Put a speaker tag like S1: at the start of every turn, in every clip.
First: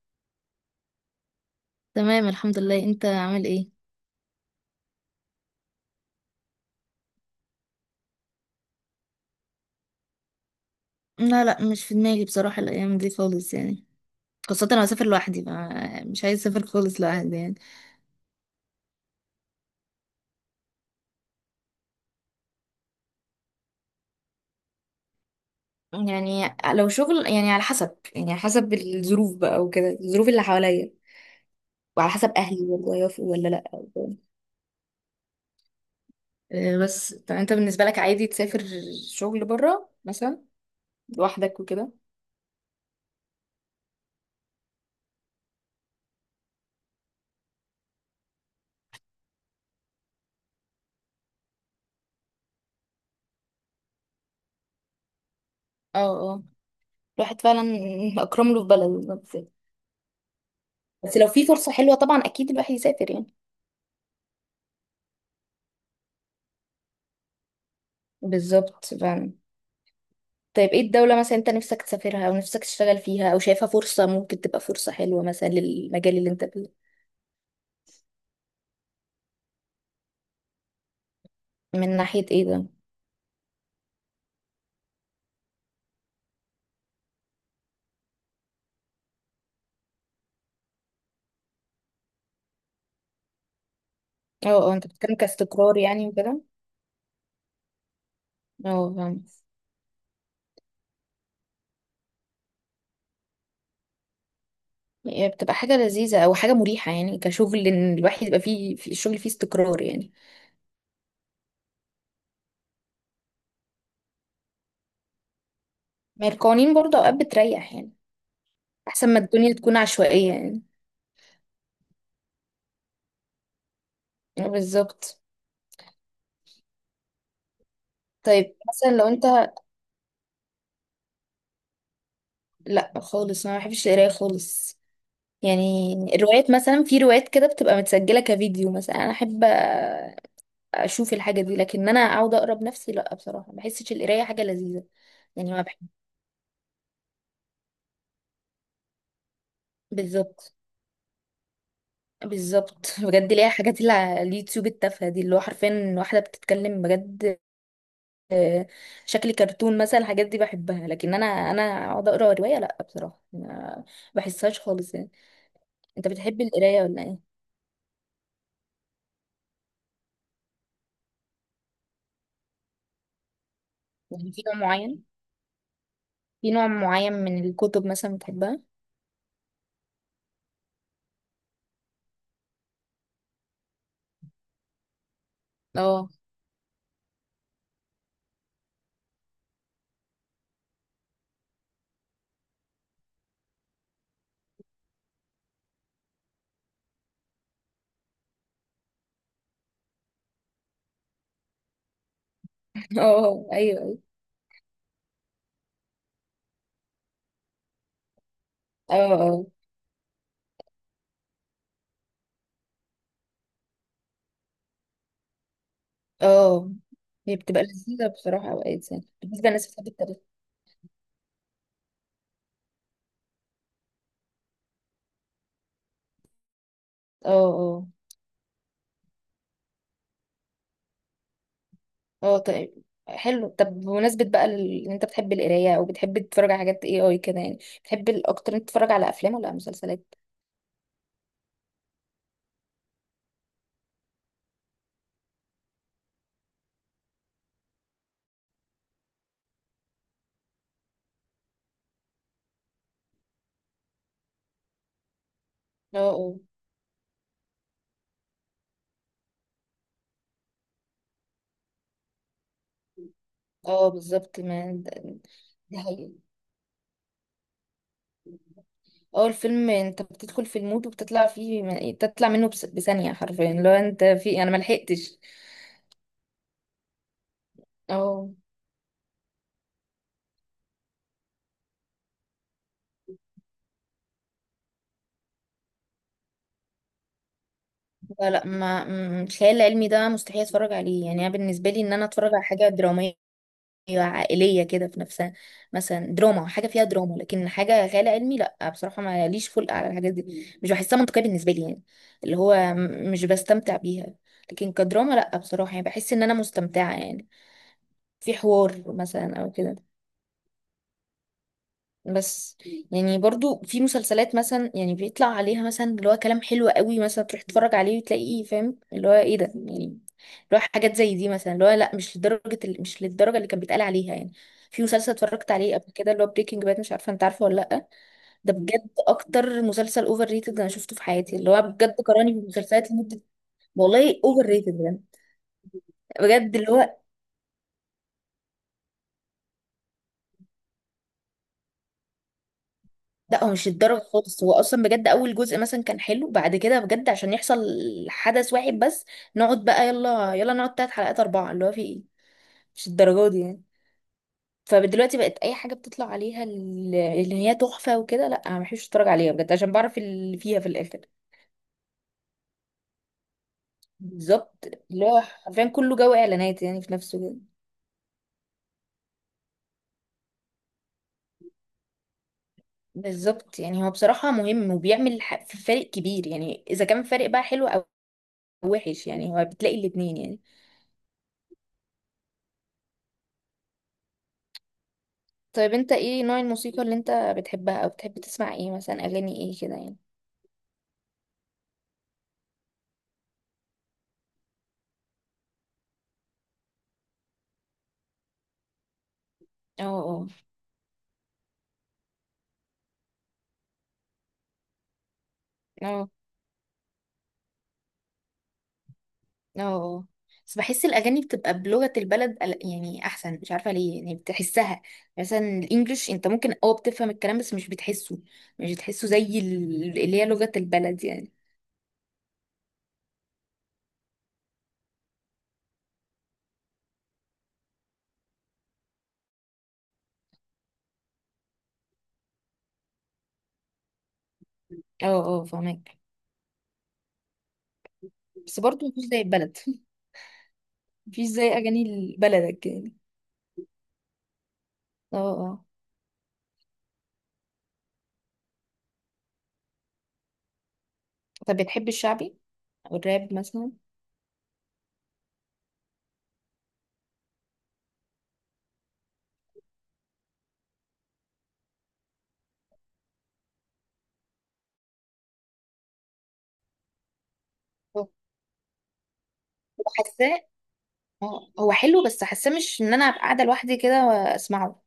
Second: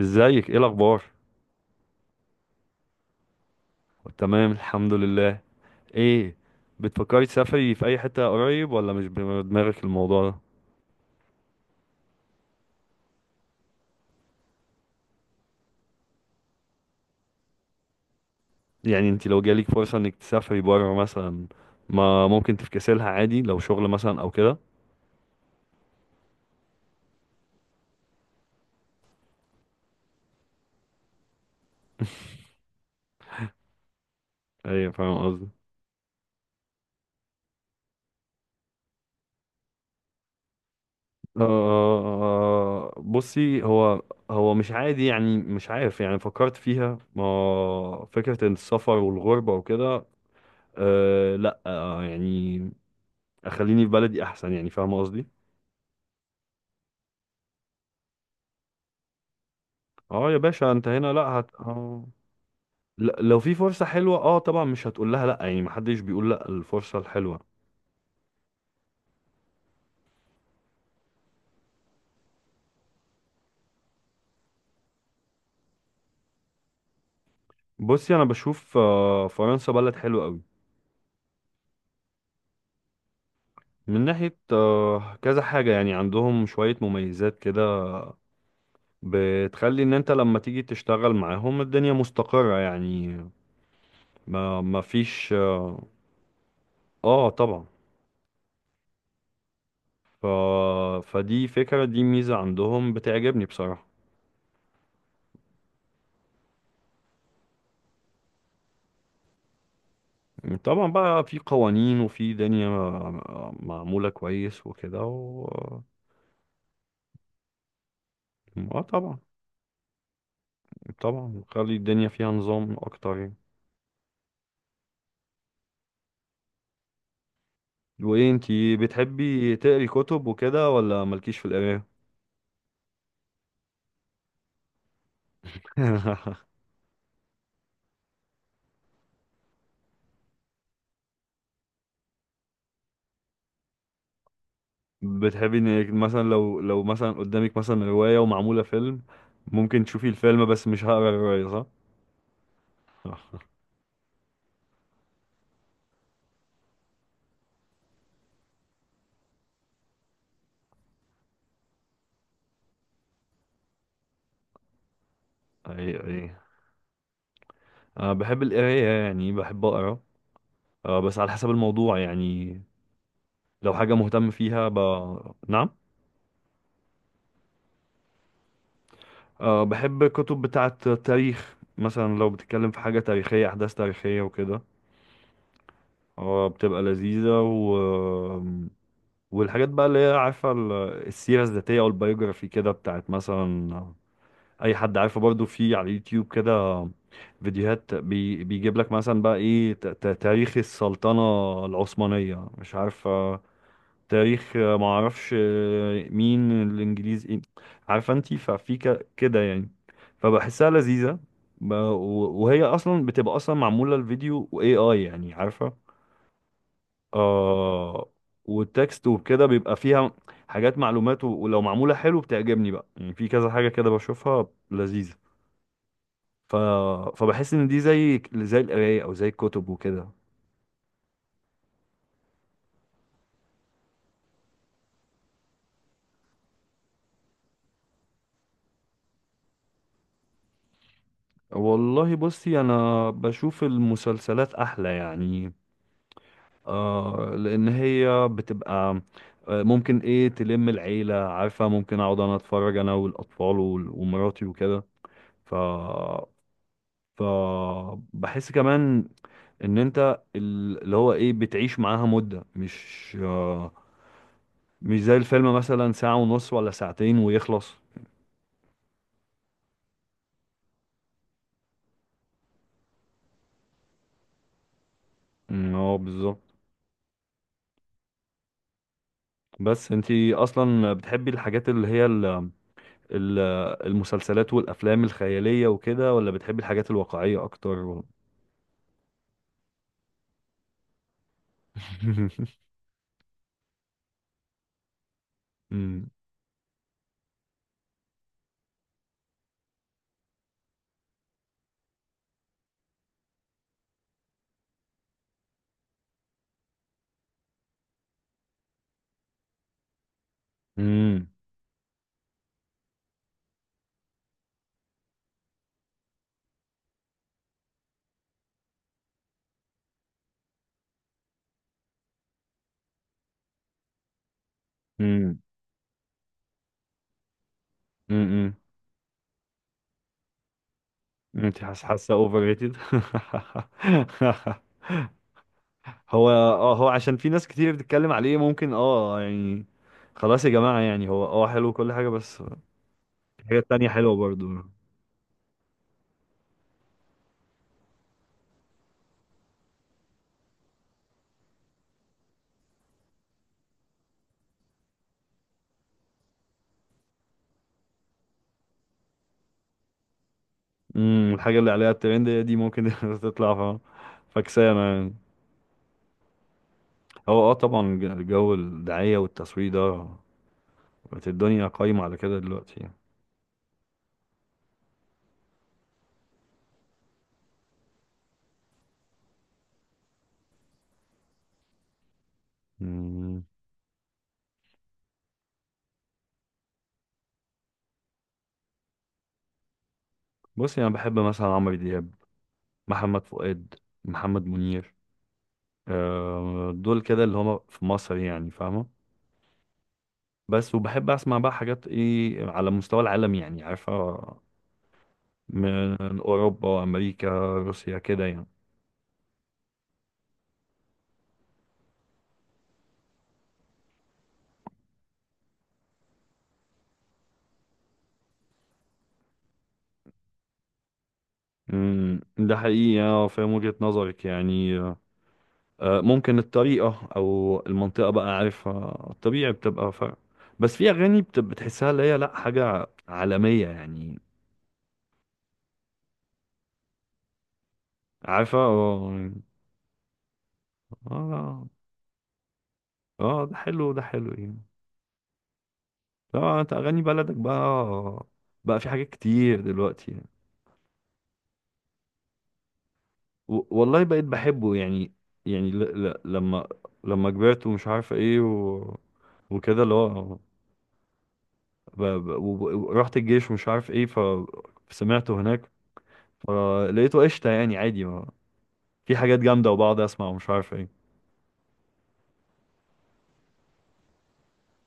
S1: ازيك، ايه الاخبار؟
S2: تمام، الحمد لله، انت عامل ايه؟
S1: تمام، الحمد لله. ايه؟ بتفكري تسافري في اي حتة قريب، ولا مش بدماغك الموضوع ده؟
S2: لا لا، مش في دماغي بصراحة الأيام دي خالص، يعني. خاصة أنا هسافر لوحدي، مش عايز أسافر خالص لوحدي، يعني.
S1: يعني انت لو جالك فرصة انك تسافري بره مثلا، ما ممكن تفكسلها عادي لو شغل مثلا او كده.
S2: يعني لو شغل، يعني على حسب الظروف بقى وكده، الظروف اللي حواليا وعلى حسب اهلي برضه هيوافقوا ولا لا، وكده.
S1: ايه، فاهم قصدي؟
S2: آه، بس طب انت بالنسبه لك عادي تسافر شغل بره مثلا لوحدك وكده؟
S1: آه، بصي، هو مش عادي يعني، مش عارف يعني، فكرت فيها ما فكرة إن السفر والغربة وكده، آه لا آه يعني اخليني في بلدي احسن يعني، فاهم قصدي.
S2: اه، اه، الواحد فعلا اكرم له في بلده، بس.
S1: اه يا باشا، انت هنا
S2: بس
S1: لا.
S2: لو في
S1: هت...
S2: فرصه حلوه
S1: آه.
S2: طبعا اكيد الواحد يسافر،
S1: لا،
S2: يعني.
S1: لو في فرصة حلوة اه طبعا، مش هتقول لها لا، يعني محدش بيقول لا الفرصة الحلوة.
S2: بالظبط، فعلا. طيب ايه الدولة مثلا انت نفسك تسافرها، او نفسك تشتغل فيها، او شايفها فرصة ممكن تبقى فرصة حلوة مثلا للمجال اللي انت فيه؟
S1: بصي انا بشوف، فرنسا بلد حلوة قوي.
S2: من ناحية ايه ده؟
S1: من ناحية كذا حاجة، يعني عندهم شوية مميزات كده، بتخلي ان انت لما تيجي تشتغل معاهم الدنيا مستقرة يعني.
S2: اه،
S1: ما
S2: اه،
S1: ما
S2: انت بتتكلم
S1: فيش
S2: كاستقرار،
S1: اه.
S2: يعني وكده.
S1: طبعا.
S2: اه، فاهم.
S1: ف... فدي فكرة، دي ميزة عندهم بتعجبني بصراحة.
S2: هي بتبقى حاجة لذيذة او حاجة مريحة، يعني كشغل ان الواحد يبقى فيه في الشغل فيه استقرار، يعني.
S1: طبعا، بقى في قوانين وفي دنيا معمولة كويس وكده
S2: ما هي القوانين برضه اوقات بتريح، يعني.
S1: اه
S2: احسن
S1: طبعا.
S2: ما الدنيا تكون عشوائية، يعني.
S1: طبعا خلي الدنيا فيها نظام اكتر يعني.
S2: اه، بالظبط.
S1: وايه،
S2: طيب
S1: انتي
S2: مثلا لو انت.
S1: بتحبي تقري كتب وكده، ولا مالكيش في القراية؟
S2: لا خالص، انا ما بحبش القراية خالص. يعني الروايات مثلا، في روايات كده بتبقى متسجلة كفيديو مثلا، انا احب اشوف الحاجه دي، لكن انا اقعد اقرا بنفسي لا بصراحه، ما بحسش القرايه حاجه لذيذه. يعني،
S1: بتحبي
S2: ما بحب.
S1: انك مثلا لو مثلا قدامك مثلا رواية ومعمولة فيلم، ممكن تشوفي الفيلم
S2: بالظبط.
S1: بس مش هقرا الرواية، صح؟
S2: بالظبط. بجد، ليها حاجات اللي على اليوتيوب التافهه دي، اللي هو حرفيا واحده بتتكلم، بجد. آه، شكل كرتون مثلا الحاجات دي بحبها، لكن انا اقعد اقرا روايه لا بصراحه، ما بحسهاش خالص، يعني.
S1: اي،
S2: انت
S1: اي.
S2: بتحب القرايه ولا ايه؟
S1: انا بحب القراية، يعني بحب اقرا. بس على حسب الموضوع يعني، لو حاجة مهتم
S2: يعني، في نوع
S1: فيها
S2: معين؟
S1: نعم.
S2: في نوع معين من الكتب مثلا بتحبها؟
S1: أه، بحب كتب بتاعة تاريخ، مثلا لو بتتكلم في حاجة تاريخية، أحداث تاريخية وكده.
S2: اه.
S1: أه، بتبقى لذيذة والحاجات بقى، اللي هي عارفة، السيرة الذاتية أو البيوجرافي كده، بتاعت مثلا أي حد عارفه، برضو في على اليوتيوب كده فيديوهات بيجيب لك مثلا بقى إيه، تاريخ السلطنة العثمانية، مش عارفة
S2: اه، ايوه، ايوه،
S1: تاريخ، ما اعرفش، مين الانجليز ايه، عارفه انت، ففي
S2: اه،
S1: كده
S2: آه.
S1: يعني. فبحسها لذيذه، وهي اصلا بتبقى اصلا معموله الفيديو واي اي، يعني عارفه.
S2: اه، هي بتبقى لذيذة
S1: آه.
S2: بصراحة أوقات،
S1: والتكست
S2: يعني
S1: وكده
S2: بالنسبة للناس
S1: بيبقى
S2: بتحب
S1: فيها
S2: التاريخ.
S1: حاجات، معلومات، ولو معموله حلو بتعجبني بقى، يعني في كذا حاجه كده بشوفها لذيذه. ف...
S2: اه،
S1: فبحس ان دي
S2: اه،
S1: زي القرايه، او زي الكتب وكده.
S2: اه، طيب حلو، طب بمناسبة بقى إن أنت بتحب القراية أو بتحب تتفرج على حاجات اي كده، يعني بتحب الأكتر أنت تتفرج على أفلام ولا على مسلسلات؟
S1: والله، بصي انا بشوف المسلسلات احلى يعني، لان هي بتبقى، ممكن ايه تلم العيله، عارفه، ممكن اقعد انا اتفرج انا والاطفال ومراتي وكده. ف
S2: اه، اه،
S1: ف بحس كمان ان انت، اللي هو ايه، بتعيش معاها مده، مش.
S2: اه، بالظبط. ما
S1: مش زي
S2: د-
S1: الفيلم
S2: دي
S1: مثلا
S2: حقيقة.
S1: ساعه ونص ولا ساعتين ويخلص.
S2: اه، الفيلم أنت بتدخل في المود وبتطلع فيه، تطلع منه، بثانية حرفيا، لو أنت في أنا ملحقتش.
S1: اه، بالظبط.
S2: اه.
S1: بس انتي اصلا بتحبي الحاجات اللي هي ال- المسلسلات والافلام الخياليه وكده، ولا بتحبي الحاجات الواقعيه اكتر؟
S2: لا لا، ما م- الخيال العلمي ده مستحيل اتفرج عليه، يعني انا بالنسبه لي ان انا اتفرج على حاجه دراميه عائلية كده في نفسها. مثلا
S1: امم.
S2: دراما، حاجة فيها دراما، لكن حاجة خيال علمي لا بصراحة، ما ليش خلق على الحاجات دي، مش بحسها منطقية بالنسبة لي، يعني. اللي هو مش بستمتع بيها. لكن كدراما لا بصراحة، يعني بحس ان انا مستمتعة، يعني. في حوار مثلا او كده.
S1: امم.
S2: بس. يعني برضو في مسلسلات مثلا، يعني بيطلع عليها مثلا اللي هو كلام حلو قوي مثلا، تروح تتفرج عليه وتلاقيه فاهم اللي هو ايه ده، يعني اللي هو حاجات زي دي مثلا، اللي هو لا مش لدرجة مش للدرجة اللي كان بيتقال عليها، يعني. في مسلسل
S1: امم.
S2: اتفرجت عليه قبل كده اللي هو بريكنج باد، مش عارفة انت عارفه ولا لا؟ ده
S1: امم.
S2: بجد اكتر مسلسل اوفر ريتد انا شفته في حياتي، اللي
S1: انت
S2: هو
S1: حاسه
S2: بجد
S1: حاسه
S2: قراني
S1: اوفر ريتد.
S2: بالمسلسلات لمدة. والله اوفر ريتد بجد.
S1: هو
S2: بجد، اللي
S1: اه،
S2: هو.
S1: عشان في ناس كتير بتتكلم عليه، ممكن اه يعني خلاص يا جماعه، يعني هو حلو كل حاجه بس.
S2: لا هو
S1: الحاجه
S2: مش
S1: التانيه
S2: الدرجة
S1: حلوه
S2: خالص،
S1: برضو.
S2: هو اصلا بجد اول جزء مثلا كان حلو، بعد كده بجد عشان يحصل حدث واحد بس. نقعد بقى يلا يلا، نقعد تلات حلقات اربعة، اللي هو في ايه؟ مش الدرجة دي، يعني. فدلوقتي بقت اي حاجة بتطلع عليها اللي هي تحفة وكده، لا انا مبحبش اتفرج عليها بجد، عشان بعرف اللي فيها في الاخر.
S1: امم، الحاجه اللي عليها الترند هي دي، ممكن تطلع
S2: بالظبط.
S1: فكسانه
S2: اللي
S1: يعني.
S2: هو حرفيا كله جو اعلانات، يعني في نفسه كده.
S1: هو طبعا، الجو الدعايه والتصوير ده، بقت الدنيا قايمه على كده دلوقتي يعني.
S2: بالظبط، يعني هو بصراحة مهم وبيعمل في فارق كبير، يعني اذا كان فارق بقى حلو او وحش، يعني هو بتلاقي الاتنين، يعني.
S1: امم.
S2: طيب انت ايه نوع الموسيقى اللي انت بتحبها، او بتحب تسمع ايه مثلا، اغاني ايه كده، يعني؟
S1: بصي، انا بحب مثلا عمرو دياب، محمد فؤاد، محمد منير. دول كده اللي هما في مصر يعني، فاهمة.
S2: اه، اه،
S1: بس وبحب أسمع بقى حاجات إيه على مستوى العالم، يعني عارفة، من
S2: اه،
S1: أوروبا، أمريكا، روسيا كده يعني.
S2: اه، آه. بس بحس الأغاني بتبقى بلغة البلد يعني أحسن، مش عارفة ليه، يعني بتحسها. مثلا الإنجليش أنت ممكن بتفهم الكلام بس مش بتحسه. مش بتحسه زي اللي هي لغة البلد، يعني.
S1: ده حقيقي، أه فاهم وجهة نظرك يعني. ممكن الطريقة أو المنطقة بقى، عارفة، الطبيعي بتبقى فرق. بس في أغاني بتحسها اللي هي لأ حاجة عالمية يعني،
S2: اه، اه، فهمك.
S1: عارفة
S2: بس برضه مفيش زي
S1: اه.
S2: البلد. مفيش زي
S1: آه،
S2: أغاني بلدك، يعني.
S1: ده حلو، ده حلو يعني.
S2: اه، اه،
S1: طبعا انت اغاني بلدك بقى، بقى في حاجات كتير دلوقتي يعني.
S2: طب بتحب الشعبي أو الراب مثلا؟
S1: والله، بقيت بحبه يعني. يعني ل... ل... لما لما كبرت ومش عارف ايه وكده اللي هو ورحت الجيش ومش عارف ايه، سمعته هناك. فلقيته قشطة، يعني عادي ما... في حاجات جامدة وبقعد اسمع،
S2: أوه.
S1: ومش عارف ايه.
S2: اه، هو حلو بس حاسه مش ان انا ابقى قاعده لوحدي كده واسمعه.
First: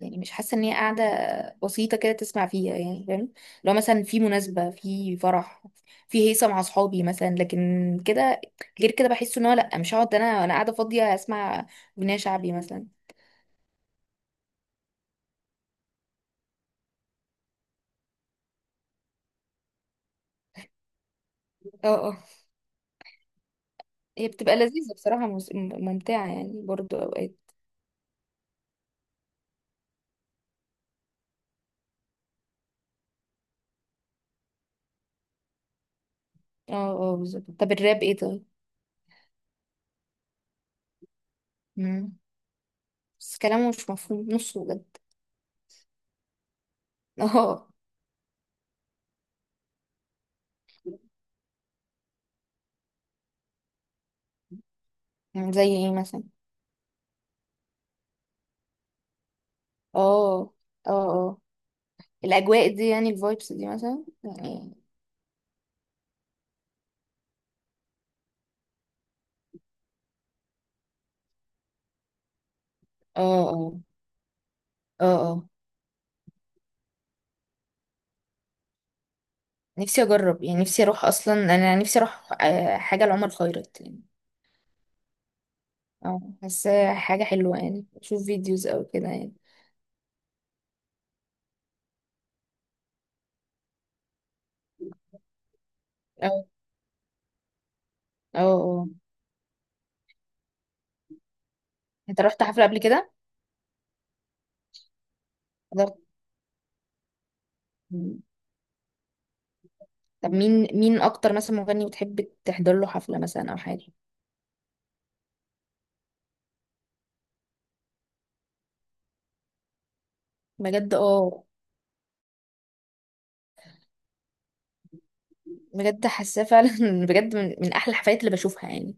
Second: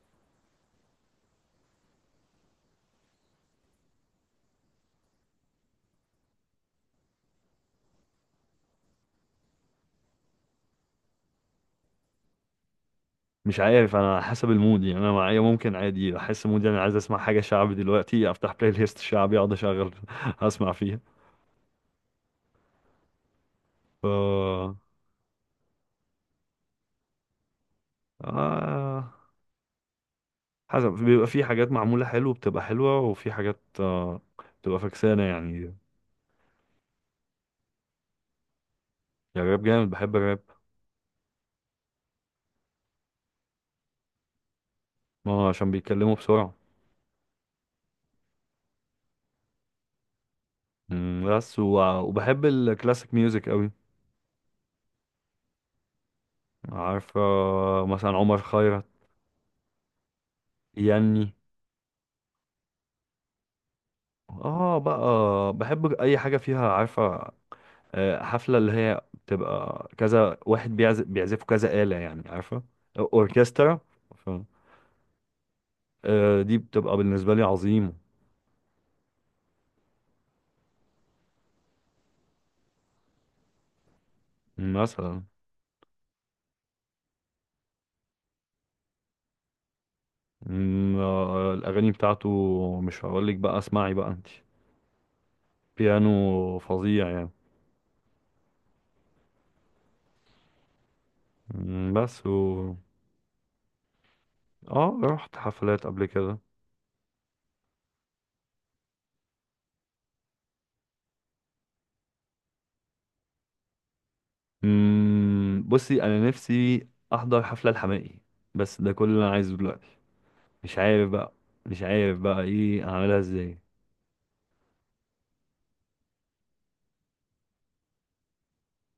S2: يعني مش حاسه ان هي قاعده بسيطه كده تسمع فيها، يعني فاهم. لو مثلا في مناسبه، في فرح، في هيصه مع اصحابي مثلا، لكن كده. غير كده بحس ان هو لا، مش هقعد انا قاعده فاضيه اسمع اغنيه شعبي مثلا.
S1: مش عارف، انا على حسب المود يعني، انا معايا ممكن عادي احس مودي انا عايز اسمع حاجة شعبي دلوقتي، افتح بلاي ليست شعبي، اقعد اشغل اسمع فيها.
S2: اه، اه، هي بتبقى
S1: ف
S2: لذيذه بصراحه ممتعه، يعني برضو اوقات.
S1: آه... حسب، بيبقى في حاجات معمولة حلو بتبقى حلوة، وفي حاجات بتبقى فكسانة، يعني.
S2: اه، اه، بالظبط. طب الراب ايه طيب؟
S1: الراب جامد، بحب الراب.
S2: مم. بس كلامه مش مفهوم نصه بجد.
S1: ما هو عشان بيتكلموا بسرعة.
S2: اه،
S1: بس وبحب الكلاسيك ميوزك قوي.
S2: زي ايه مثلا؟
S1: عارف، مثلا عمر خيرت.
S2: اه،
S1: يني
S2: اه، الاجواء دي يعني الفايبس دي مثلا، يعني.
S1: اه بقى، بحب اي حاجة فيها، عارفة، حفلة اللي هي بتبقى كذا واحد بيعزف، كذا آلة يعني، عارفة،
S2: اه، اه،
S1: اوركسترا. ف-
S2: اه، اه،
S1: دي بتبقى بالنسبة لي عظيمة
S2: نفسي اجرب، يعني نفسي اروح، اصلا انا نفسي اروح حاجه لعمر خيرت، يعني.
S1: مثلا.
S2: اه حاسه حاجه حلوه، يعني اشوف فيديوز او كده، يعني.
S1: الأغاني بتاعته، مش هقولك بقى اسمعي بقى انت،
S2: اه،
S1: بيانو فظيع يعني.
S2: اه، اه، انت
S1: بس
S2: رحت حفله قبل كده؟
S1: اه، رحت حفلات
S2: حضرت؟
S1: قبل كده.
S2: مم. طب مين اكتر مثلا مغني بتحب تحضر له حفله مثلا او حاجه؟
S1: بصي أنا نفسي أحضر حفلة الحماقي، بس ده كل اللي أنا عايزه دلوقتي. مش
S2: بجد
S1: عارف بقى،
S2: اه،
S1: إيه أعملها إزاي.
S2: بجد حاساه فعلا. بجد من احلى الحفلات اللي بشوفها، يعني.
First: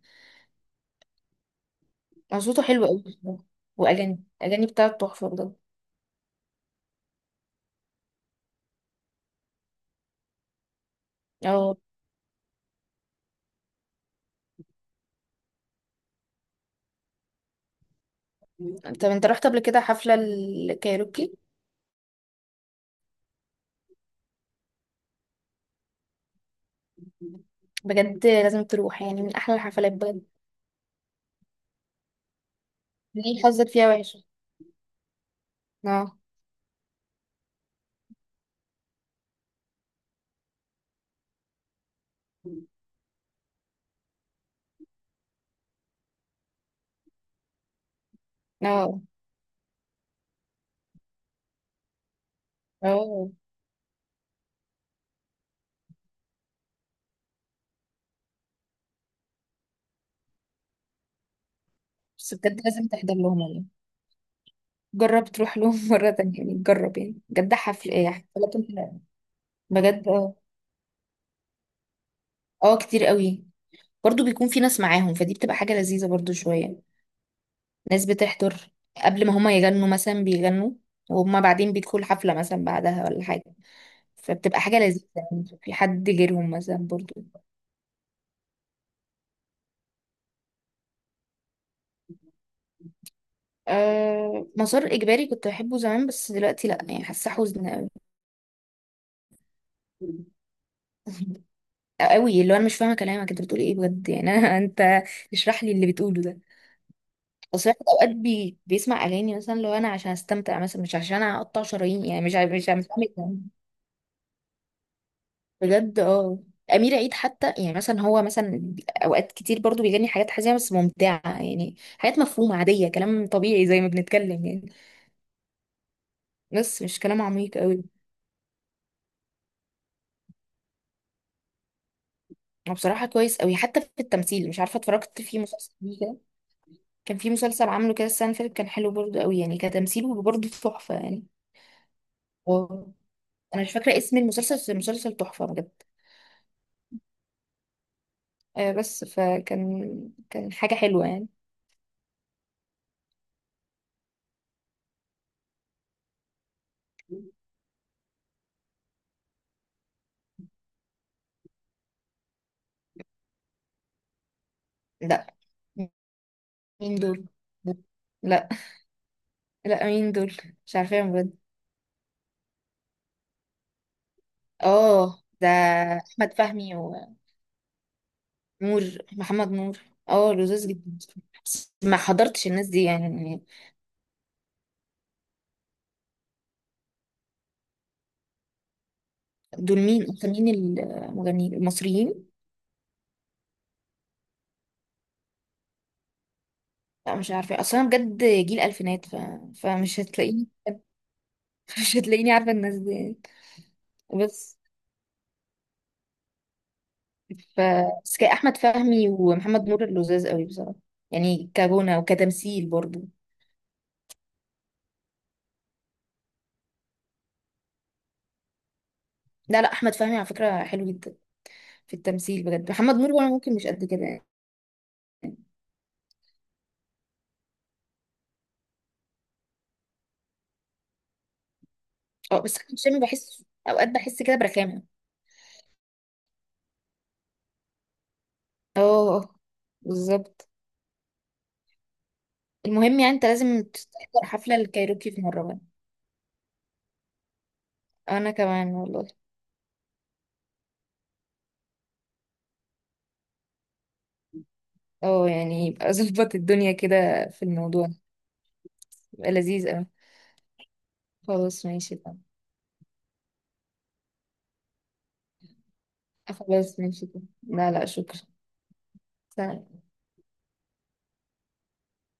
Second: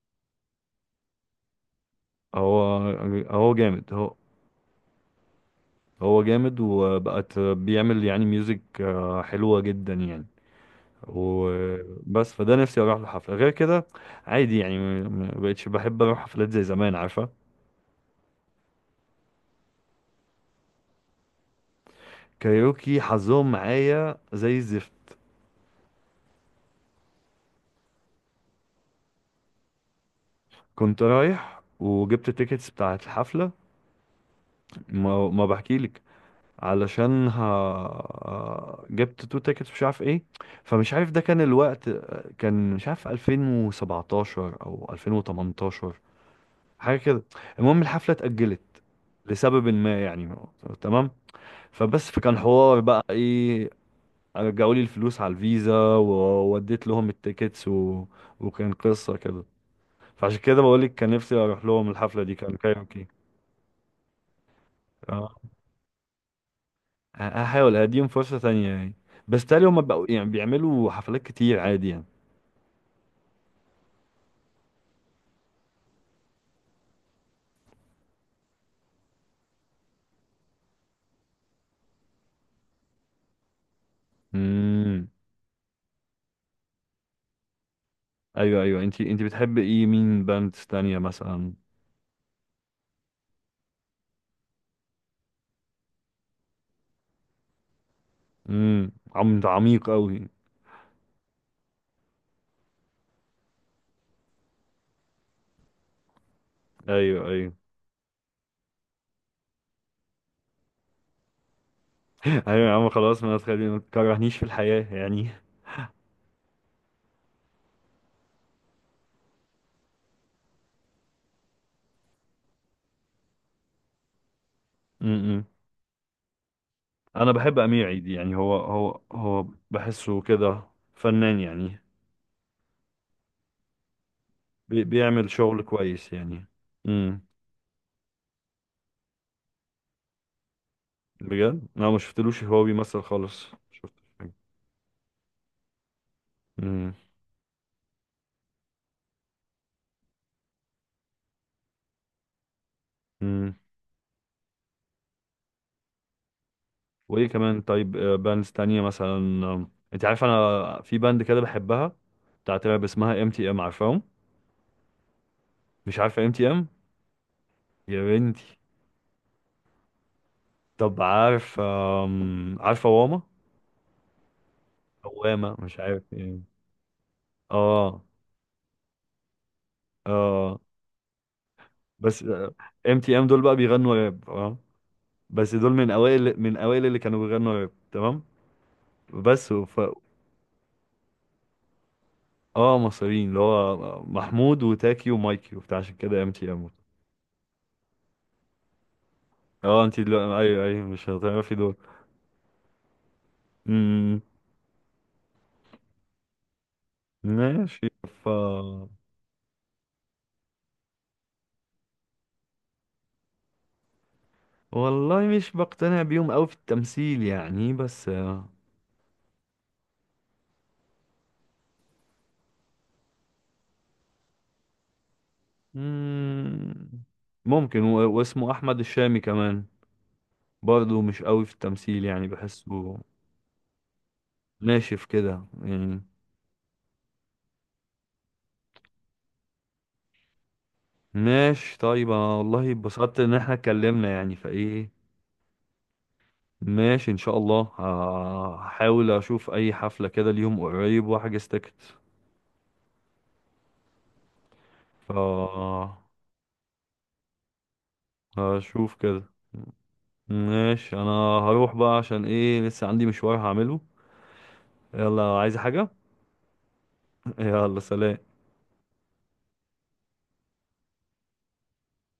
S1: هو
S2: صوته حلو قوي بصراحة.
S1: هو جامد. هو
S2: واغاني بتاعته تحفه بجد.
S1: هو جامد وبقت بيعمل يعني ميوزك حلوة جدا يعني.
S2: اه،
S1: وبس، فده نفسي اروح لحفله غير كده عادي يعني، مبقتش بحب اروح حفلات زي زمان، عارفه.
S2: طب انت رحت قبل كده حفلة الكايروكي؟
S1: كايروكي حظهم معايا زي الزفت.
S2: بجد لازم تروح، يعني من احلى الحفلات بجد.
S1: كنت رايح وجبت التيكتس بتاعت
S2: ليه
S1: الحفله،
S2: حظك فيها وحش؟
S1: ما بحكيلك.
S2: اه،
S1: علشان ها جبت تو تيكتس، مش عارف ايه. فمش عارف ده كان الوقت، كان مش عارف 2017 او 2018 حاجه كده. المهم الحفله اتأجلت
S2: اه،
S1: لسبب ما يعني، تمام. فبس، فكان حوار بقى
S2: اه.
S1: ايه، رجعوا لي الفلوس على الفيزا، ووديت لهم التيكتس وكان قصة كده. فعشان كده بقول لك، كان نفسي اروح لهم الحفلة
S2: بس
S1: دي، كان
S2: بجد لازم
S1: كايروكي.
S2: تحضر لهم والله. جرب
S1: اه،
S2: تروح لهم مرة تانية، يعني جرب، يعني بجد
S1: هحاول
S2: حفل
S1: اديهم
S2: ايه
S1: فرصة
S2: حفلاتهم
S1: تانية يعني.
S2: حلوة.
S1: بس تالي هما بقوا
S2: بجد،
S1: يعني
S2: اه.
S1: بيعملوا حفلات كتير، عادي يعني.
S2: اه، كتير قوي. برضو بيكون في ناس معاهم، فدي بتبقى حاجة لذيذة برضو، شوية ناس بتحضر قبل ما هما يغنوا مثلا، بيغنوا وهما بعدين بيدخلوا حفلة مثلا بعدها ولا حاجة. فبتبقى حاجة لذيذة،
S1: امم.
S2: يعني في حد غيرهم مثلا برضو.
S1: ايوه، ايوه، انت بتحب ايه، مين باندز تانية مثلا؟
S2: أه، مسار إجباري كنت بحبه زمان، بس دلوقتي لأ، يعني حاسة حزن أوي.
S1: امم، ده عميق قوي.
S2: أوي، اللي هو أنا مش فاهمة كلامك، أنت بتقول إيه بجد يعني، أنا أنت. اشرح لي اللي بتقوله ده.
S1: ايوه، ايوه.
S2: بس الواحد أوقات بيسمع أغاني مثلا، لو أنا عشان أستمتع مثلا، مش عشان أقطع شرايين يعني،
S1: ايوه يا
S2: مش
S1: عم
S2: عامل
S1: خلاص، ما
S2: ده.
S1: تخليني، ما تكرهنيش في الحياة يعني.
S2: بجد، اه. أمير عيد حتى، يعني مثلا هو مثلا أوقات كتير برضو بيغني حاجات حزينة بس ممتعة، يعني حاجات مفهومة عادية كلام طبيعي زي ما بنتكلم، يعني.
S1: امم.
S2: بس مش كلام
S1: انا
S2: عميق
S1: بحب
S2: قوي.
S1: امير عيد يعني، هو بحسه كده فنان يعني.
S2: هو بصراحة كويس قوي حتى في التمثيل، مش عارفة اتفرجت
S1: بيعمل
S2: في
S1: شغل
S2: مسلسل ليه
S1: كويس
S2: كده.
S1: يعني.
S2: كان
S1: امم.
S2: في مسلسل عامله كده السنة اللي فاتت كان حلو برضه قوي، يعني كتمثيله برضه تحفة، يعني.
S1: بجد انا ما شفتلوش
S2: و
S1: هو بيمثل خالص،
S2: انا مش فاكرة
S1: شفتش
S2: اسم
S1: حاجه.
S2: المسلسل، بس المسلسل تحفة بجد.
S1: امم.
S2: آه، بس فكان حاجة حلوة، يعني.
S1: امم. وايه كمان، طيب باندز تانية مثلا، انت عارف انا في باند كده بحبها، بتاعت راب، اسمها ام تي ام، عارفاهم؟
S2: لا،
S1: مش عارفه ام تي ام،
S2: مين دول؟
S1: يا
S2: لا
S1: بنتي؟
S2: لا، مين دول؟ مش
S1: طب
S2: عارفاهم بجد.
S1: عارف، عارفه واما،
S2: اه، ده.
S1: واما مش عارف
S2: احمد
S1: ايه.
S2: فهمي ونور.
S1: اه،
S2: محمد نور. اه،
S1: اه.
S2: لذيذ جدا. بس ما
S1: بس
S2: حضرتش الناس دي،
S1: ام تي ام دول
S2: يعني.
S1: بقى بيغنوا راب اه، بس دول من اوائل اللي كانوا بيغنوا راب، تمام. بس
S2: دول مين اكتر، مين المغنيين المصريين؟
S1: اه، مصريين، اللي هو محمود وتاكي ومايكي وبتاع، عشان كده ام تي ام.
S2: لا مش عارفه اصلا، انا بجد جيل الفينات،
S1: اه انت
S2: فمش
S1: دلوقتي،
S2: هتلاقيني.
S1: ايوه، ايوه مش هتعرفي دول.
S2: مش هتلاقيني عارفه الناس دي.
S1: امم.
S2: بس ف
S1: ماشي.
S2: بس
S1: ف
S2: كان احمد فهمي ومحمد نور اللزاز قوي بصراحه. يعني كغنى وكتمثيل برضو.
S1: والله، مش بقتنع بيهم قوي في التمثيل يعني بس.
S2: لا لا، احمد فهمي على فكره حلو جدا في التمثيل بجد، محمد نور وانا ممكن مش قد كده، يعني.
S1: امم. ممكن واسمه احمد الشامي كمان، برضه مش قوي في التمثيل يعني،
S2: اه، بس احمد
S1: بحسه
S2: شامي بحس اوقات بحس كده برخامه.
S1: ناشف كده يعني.
S2: اه. آه، بالظبط.
S1: ماشي طيب، انا والله
S2: المهم يعني،
S1: اتبسطت
S2: انت
S1: ان احنا
S2: لازم
S1: اتكلمنا
S2: تحضر
S1: يعني،
S2: حفله
S1: فايه.
S2: الكايروكي في مره بقى.
S1: ماشي ان شاء الله،
S2: انا كمان والله.
S1: هحاول اشوف اي حفلة كده اليوم قريب واحجز تيكت. ف
S2: اه، يعني يبقى ظبط الدنيا كده في الموضوع.
S1: هشوف كده.
S2: يبقى لذيذ اوي.
S1: ماشي، انا
S2: خلاص
S1: هروح
S2: ماشي
S1: بقى،
S2: طب.
S1: عشان ايه لسه عندي مشوار هعمله. يلا، عايز حاجة؟
S2: خلاص ماشي طب، لا
S1: يلا،
S2: لا شكرا.
S1: سلام.
S2: سلام.